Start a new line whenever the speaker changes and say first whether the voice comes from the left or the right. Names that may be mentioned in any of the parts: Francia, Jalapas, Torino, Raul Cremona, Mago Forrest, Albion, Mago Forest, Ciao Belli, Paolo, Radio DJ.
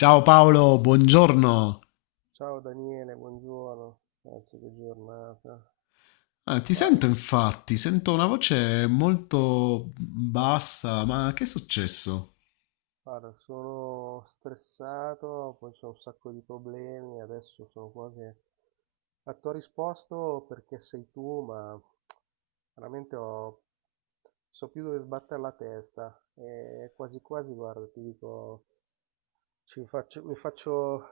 left: Ciao
right: Ah,
left: Paolo, buongiorno.
right: ciao Daniele, buongiorno, anzi che giornata.
left: Ah, ti sento
right: Guarda,
left: infatti, sento una voce molto bassa, ma che è successo?
right: guarda, sono stressato, poi c'ho un sacco di problemi, adesso sono quasi a tua risposto perché sei tu, ma veramente ho, so più dove sbattere la testa e quasi quasi, guarda, ti dico, ci faccio, mi faccio,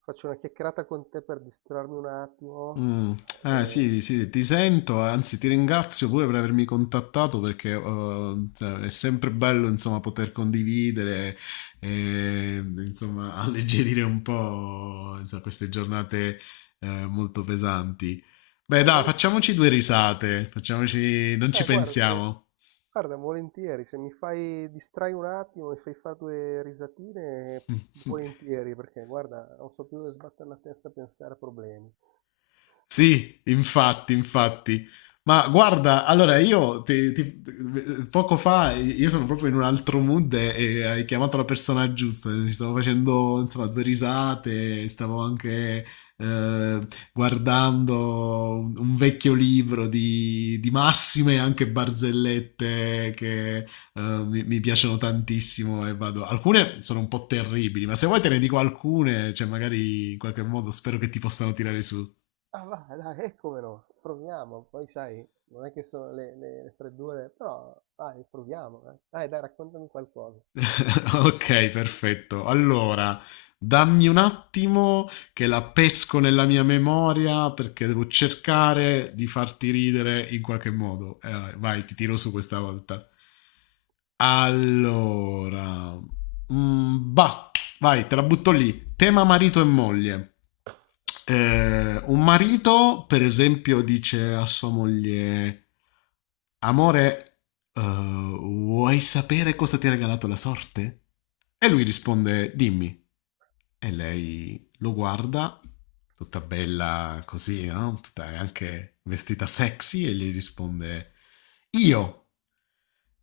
right: faccio una chiacchierata con te per distrarmi un attimo,
left: Mm.
right: e
left: Sì, sì, ti sento, anzi ti ringrazio pure per avermi contattato perché cioè, è sempre bello insomma poter condividere e insomma alleggerire un po' insomma, queste giornate molto pesanti. Beh, dai,
right: magari.
left: facciamoci due risate, facciamoci non ci
right: Ah, guarda, se.
left: pensiamo.
right: Guarda, volentieri, se mi fai distrai un attimo, mi fai fare due risatine, volentieri, perché guarda, non so più dove sbattere la testa a pensare a problemi.
left: Sì, infatti, infatti. Ma guarda, allora poco fa io sono proprio in un altro mood e hai chiamato la persona giusta. Ci stavo facendo insomma due risate, stavo anche eh, guardando un vecchio libro di massime e anche barzellette che mi piacciono tantissimo e vado. Alcune sono un po' terribili, ma se vuoi te ne dico alcune, cioè magari in qualche modo spero che ti possano tirare su.
right: Ah, va, dai, e come no, proviamo, poi sai, non è che sono le freddure, però dai, proviamo, eh. Dai, dai, raccontami qualcosa.
left: Ok, perfetto. Allora, dammi un attimo che la pesco nella mia memoria perché devo cercare di farti ridere in qualche modo. Vai, ti tiro su questa volta. Allora, bah. Vai, te la butto lì. Tema marito e moglie. Un marito, per esempio, dice a sua moglie: Amore, vuoi sapere cosa ti ha regalato la sorte? E lui risponde: Dimmi. E lei lo guarda, tutta bella così, no? Tutta anche vestita sexy, e gli risponde: Io.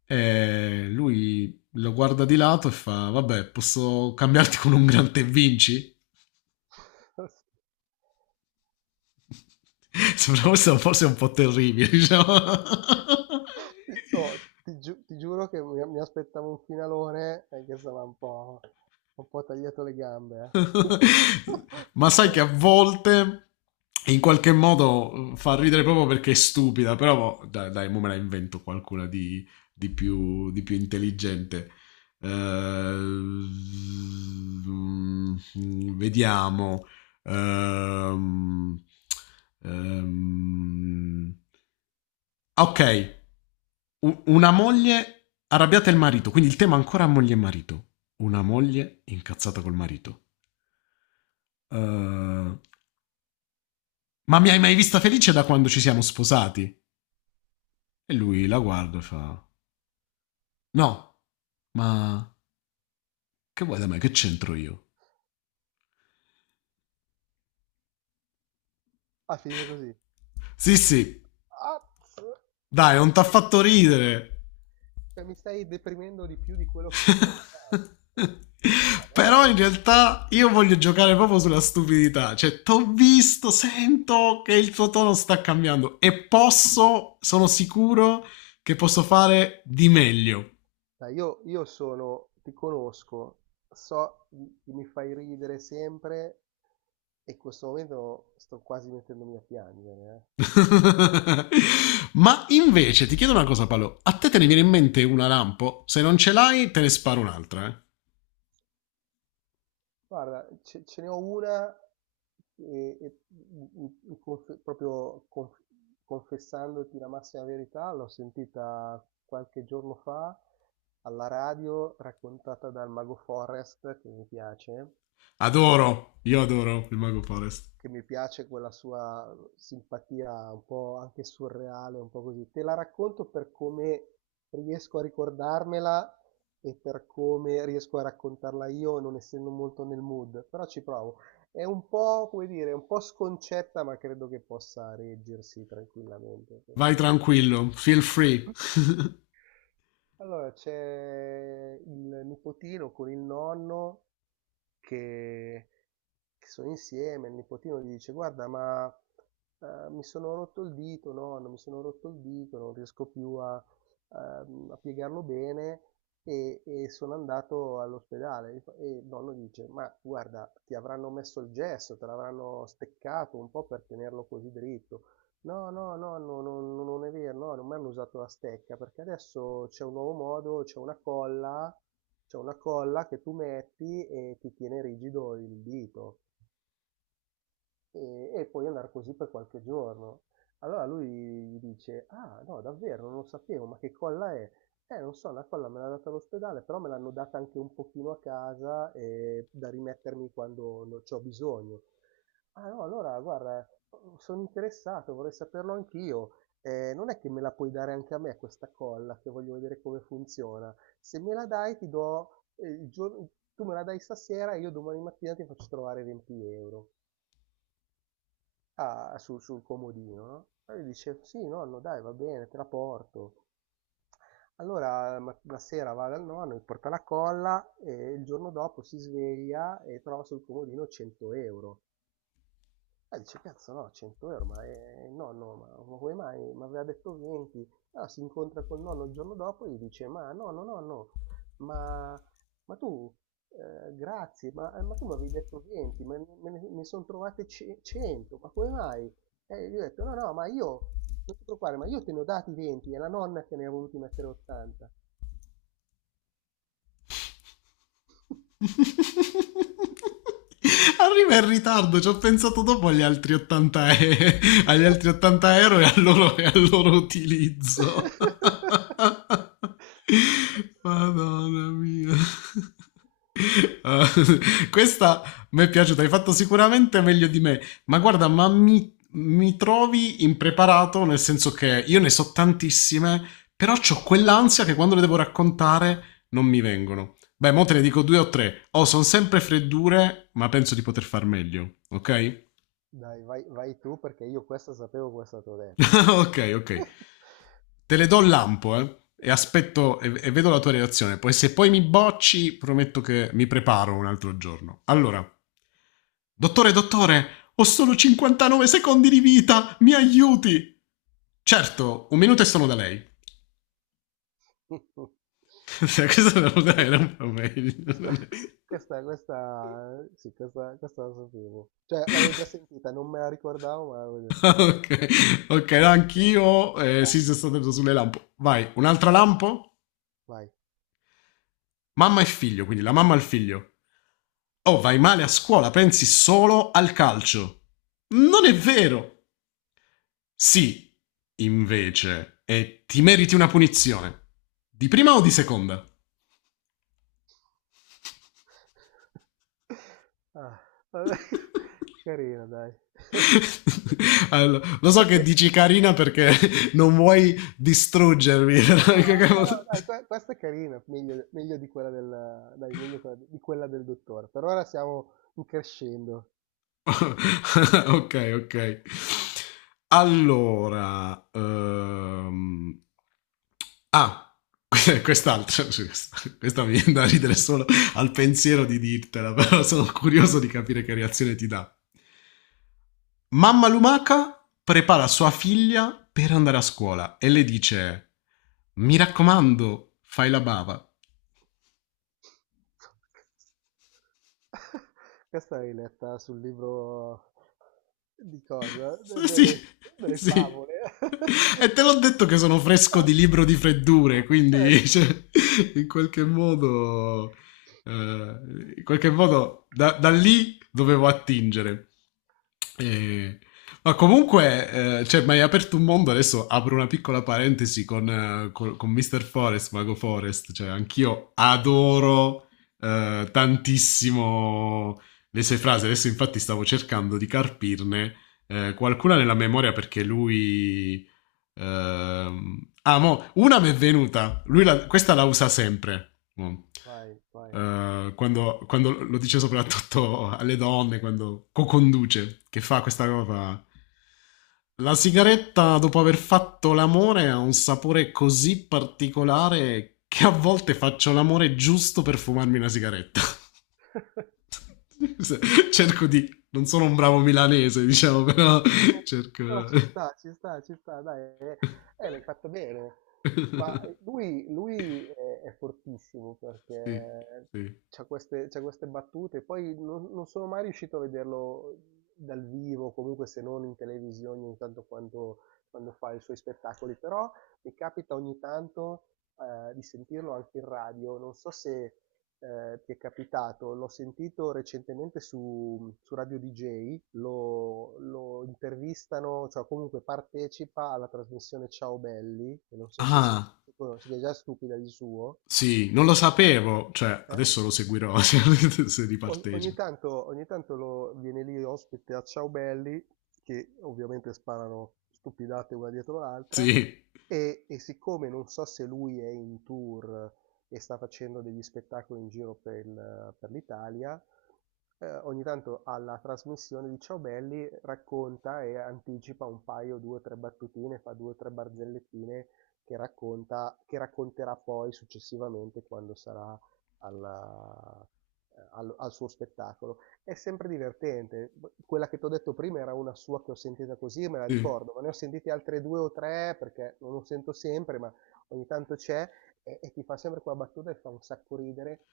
left: E lui lo guarda di lato e fa: Vabbè, posso cambiarti con un gran te vinci? Sembra forse, forse un po' terribile, diciamo.
right: Oh, ti, ti giuro che mi aspettavo un finalone, che stava un po' tagliato le gambe, eh.
left: Ma sai che a volte in qualche modo fa ridere proprio perché è stupida, però boh, dai, dai mo me la invento qualcuna di più intelligente. Eh, mm, vediamo. Ehm, ehm, ok, una moglie arrabbiata e il marito, quindi il tema ancora moglie e marito. Una moglie incazzata col marito. Eh, Ma mi hai mai vista felice da quando ci siamo sposati? E lui la guarda e fa: No, ma che vuoi da me? Che c'entro io?
right: Ah, finite così.
left: Sì, sì,
right: Azz!
left: dai, non t'ha fatto ridere.
right: Cioè, mi stai deprimendo di più di quello che sono già. Ma no,
left: Però in
right: dai.
left: realtà io voglio giocare proprio sulla stupidità. Cioè, t'ho visto, sento che il tuo tono sta cambiando e posso, sono sicuro che posso fare di meglio.
right: Dai, io sono, ti conosco, so che mi fai ridere sempre e in questo momento sto quasi mettendomi a piangere. Eh.
left: Ma invece ti chiedo una cosa, Paolo. A te te ne viene in mente una lampo? Se non ce l'hai, te ne sparo un'altra, eh.
right: Guarda, ce ne ho una e- in- in conf- proprio conf- confessandoti la massima verità, l'ho sentita qualche giorno fa alla radio raccontata dal Mago Forrest, che mi piace.
left: Adoro. Io adoro il Mago Forest.
right: che mi piace quella sua simpatia un po' anche surreale, un po' così. Te la racconto per come riesco a ricordarmela e per come riesco a raccontarla io, non essendo molto nel mood, però ci provo. È un po', come dire, un po' sconcetta, ma credo che possa reggersi tranquillamente.
left: Vai tranquillo, feel free.
right: Allora, c'è il nipotino con il nonno che che sono insieme, il nipotino gli dice: guarda, ma mi sono rotto il dito, nonno, mi sono rotto il dito, non riesco più a piegarlo bene. E sono andato all'ospedale. E il nonno dice: ma guarda, ti avranno messo il gesso, te l'avranno steccato un po' per tenerlo così dritto. No, no, no, no, no, no, non è vero, no, non mi hanno usato la stecca perché adesso c'è un nuovo modo, c'è una colla che tu metti e ti tiene rigido il dito e puoi andare così per qualche giorno. Allora lui gli dice, ah no, davvero, non lo sapevo, ma che colla è? Non so, la colla me l'ha data all'ospedale, però me l'hanno data anche un pochino a casa, da rimettermi quando ne ho bisogno. Ah no, allora guarda, sono interessato, vorrei saperlo anch'io. Non è che me la puoi dare anche a me questa colla, che voglio vedere come funziona. Se me la dai, ti do, tu me la dai stasera e io domani mattina ti faccio trovare 20 euro. Ah, sul comodino, no? E lui dice, sì, nonno, dai, va bene, te la porto. Allora la sera va dal nonno, gli porta la colla e il giorno dopo si sveglia e trova sul comodino 100 euro. Dice, cazzo no, 100 euro, ma nonno, ma come mai? Mi aveva detto 20. Allora si incontra col nonno il giorno dopo e gli dice, ma nonno, nonno, ma, ma tu, grazie, ma tu mi avevi detto 20, ma me ne sono trovate 100, ma come mai? E gli ho detto, no, no, ma io, non ti preoccupare, ma io te ne ho dati 20, è la nonna che ne ha voluti mettere 80.
left: Arriva in ritardo, ci ho pensato dopo agli agli altri 80 euro e al loro utilizzo. Madonna mia. Ah, questa mi è piaciuta, hai fatto sicuramente meglio di me, ma guarda, ma mi trovi impreparato nel senso che io ne so tantissime, però ho quell'ansia che quando le devo raccontare non mi vengono. Beh, mo te ne dico due o tre. Sono sempre freddure, ma penso di poter far meglio. Ok?
right: Dai, vai, vai tu perché io questa sapevo questa te l'ho detto, eh.
left: Ok, ok. Te le do il lampo, eh. E aspetto e vedo la tua reazione. Poi se poi mi bocci, prometto che mi preparo un altro giorno. Allora. Dottore, dottore, ho solo 59 secondi di vita, mi aiuti! Certo, un minuto e sono da lei. Questa era un po' meglio.
right: Questa, questa, sì, questa la sapevo. Cioè, l'avevo già sentita, non me la ricordavo, ma l'avevo già sentita.
left: Ok, ok, no,
right: Sì, sì, sì, sì,
left: anch'io.
right: dai,
left: Sì, sono stato preso sulle lampo. Vai, un'altra lampo?
right: vai.
left: Mamma e figlio, quindi la mamma al figlio. Oh, vai male a scuola, pensi solo al calcio. Non è vero. Sì, invece, e ti meriti una punizione. Di prima o di seconda?
right: Ah, vabbè, carina, dai.
left: Allora, lo so che dici carina perché non vuoi distruggermi.
right: No, no, no, dai, questa è carina, meglio, meglio di quella del, dai, meglio di quella del dottore. Per ora siamo in crescendo.
left: Ok, ok. Allora, ah, quest'altra, sì, questa mi viene da ridere solo al pensiero di dirtela, però sono curioso di capire che reazione ti dà. Mamma lumaca prepara sua figlia per andare a scuola e le dice: Mi raccomando, fai la bava.
right: Questa l'hai letta sul libro di cosa? De-
left: Sì,
right: delle, delle
left: sì.
right: favole.
left: E te l'ho detto che sono fresco di libro di freddure,
right: Eh,
left: quindi cioè, in qualche modo, in qualche modo da lì dovevo attingere. E- Ma comunque, cioè, mi hai aperto un mondo, adesso apro una piccola parentesi con, con Mr. Forest, Mago Forest, cioè anch'io adoro tantissimo le sue frasi, adesso infatti stavo cercando di carpirne qualcuna nella memoria perché lui mo, una mi è venuta. Questa la usa sempre. Mo.
right: vai, vai.
left: Quando lo dice soprattutto alle donne, quando co-conduce, che fa questa cosa fa, la sigaretta dopo aver fatto l'amore ha un sapore così particolare che a volte faccio l'amore giusto per fumarmi una sigaretta, cerco di Non sono un bravo milanese, diciamo, però
right: No, no,
left: cerco
right: però ci sta, ci sta, ci sta, dai, l'hai fatto bene. Ma lui è fortissimo
left: sì,
right: perché
left: sì.
right: c'ha queste battute, poi non sono mai riuscito a vederlo dal vivo, comunque se non in televisione ogni tanto quando, quando fa i suoi spettacoli, però mi capita ogni tanto, di sentirlo anche in radio, non so se, ti è capitato, l'ho sentito recentemente su Radio DJ, lo intervistano, cioè comunque partecipa alla trasmissione Ciao Belli, che non so se, se,
left: Ah,
right: se, se è già stupida di suo,
left: sì, non lo sapevo. Cioè,
right: eh?
left: adesso lo seguirò se, se
right: O- Ogni
left: ripartecipo.
right: tanto, ogni tanto viene lì ospite a Ciao Belli, che ovviamente sparano stupidate una dietro l'altra,
left: Sì,
right: e siccome non so se lui è in tour e sta facendo degli spettacoli in giro per l'Italia, ogni tanto alla trasmissione di Ciao Belli racconta e anticipa un paio, due o tre battutine, fa due o tre barzellettine che racconta, che racconterà poi successivamente quando sarà alla- al suo spettacolo. È sempre divertente. Quella che ti ho detto prima era una sua che ho sentita così, e me la
left: sì.
right: ricordo, ma ne ho sentite altre due o tre perché non lo sento sempre, ma ogni tanto c'è e ti fa sempre quella battuta e fa un sacco ridere.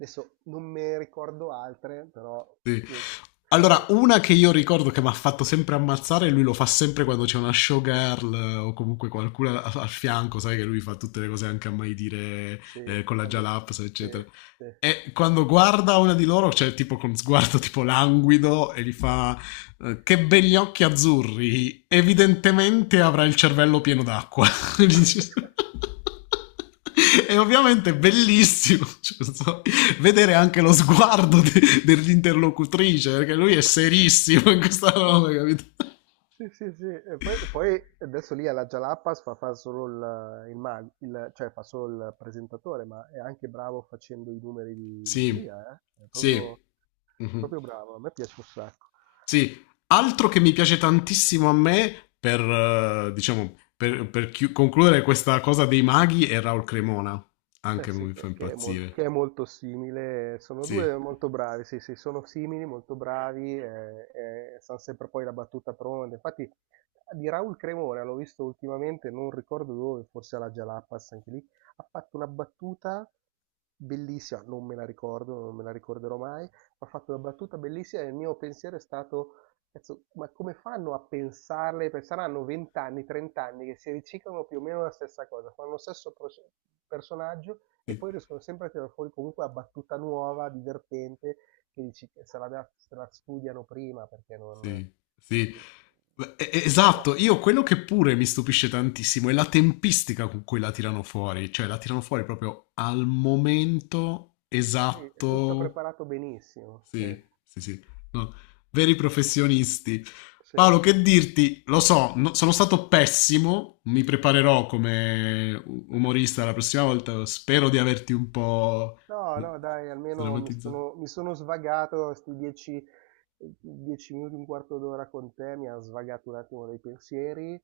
right: Adesso non me ricordo altre, però,
left: Sì.
right: sì, però è-
left: Allora, una che io ricordo che mi ha fatto sempre ammazzare, e lui lo fa sempre quando c'è una showgirl o comunque qualcuno a- al fianco, sai che lui fa tutte le cose anche a mai dire
right: sì,
left: con la
right: algo-
left: Jalaps,
right: sì,
left: eccetera.
right: sì.
left: E quando guarda una di loro, cioè tipo con sguardo tipo languido, e gli fa che begli occhi azzurri, evidentemente avrà il cervello pieno d'acqua. Gli dice- E ovviamente è bellissimo. Cioè, non so, vedere anche lo sguardo dell'interlocutrice, perché lui è serissimo in questa roba, capito?
right: Sì, sì, sì. E poi adesso lì alla Jalapas fa solo cioè fa solo il presentatore, ma è anche bravo facendo i numeri di
left: Sì,
right: magia, eh? È proprio,
left: sì, mhm.
right: proprio bravo, a me piace un sacco.
left: Sì. Altro che mi piace tantissimo a me, per, diciamo, per, concludere questa cosa dei maghi, è Raul Cremona.
right: Eh
left: Anche lui
right: sì,
left: mi fa
right: che, che è mol-
left: impazzire.
right: che è molto simile, sono
left: Sì,
right: due molto bravi, sì, sì, sono simili, molto bravi, sanno sempre poi la battuta pronta. Infatti di Raul Cremona, l'ho visto ultimamente, non ricordo dove, forse alla Jalapas, anche lì, ha fatto una battuta bellissima, non me la ricordo, non me la ricorderò mai, ma ha fatto una battuta bellissima e il mio pensiero è stato: "Cazzo, ma come fanno a pensarle? Perché saranno 20 anni, 30 anni che si riciclano più o meno la stessa cosa, fanno lo stesso personaggio e
left: sì.
right: poi riescono sempre a tirare fuori comunque la battuta nuova, divertente, che dici che se la studiano prima perché non."
left: Sì, sì. Eh,
right: Però,
left: Esatto, io quello che pure mi stupisce tantissimo è la tempistica con cui la tirano fuori, cioè la tirano fuori proprio al momento
right: sì, è tutto
left: esatto.
right: preparato benissimo. Sì,
left: Sì, sì, sì. No, veri professionisti.
right: sì.
left: Paolo, che dirti? Lo so, sono stato pessimo, mi preparerò come umorista la prossima volta, spero di averti un po'
right: No, no, dai, almeno mi
left: sdrammatizzato.
right: sono, mi sono svagato questi dieci minuti, un quarto d'ora con te, mi ha svagato un attimo dei pensieri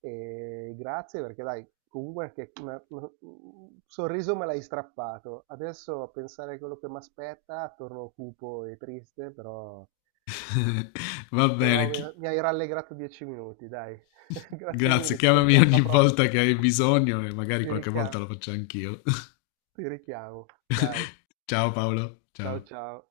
right: e grazie perché dai, comunque anche un sorriso me l'hai strappato. Adesso a pensare a quello che mi aspetta, torno cupo e triste, però,
left: Va
right: però
left: bene,
right: mi, mi hai rallegrato 10 minuti, dai. Grazie
left: Grazie,
right: mille, ci
left: chiamami
right: sentiamo
left: ogni
right: alla
left: volta
right: prossima.
left: che hai bisogno e magari
right: Ti
left: qualche volta
right: richiamo,
left: lo faccio anch'io.
right: ti richiamo, dai,
left: Ciao Paolo, ciao.
right: ciao ciao.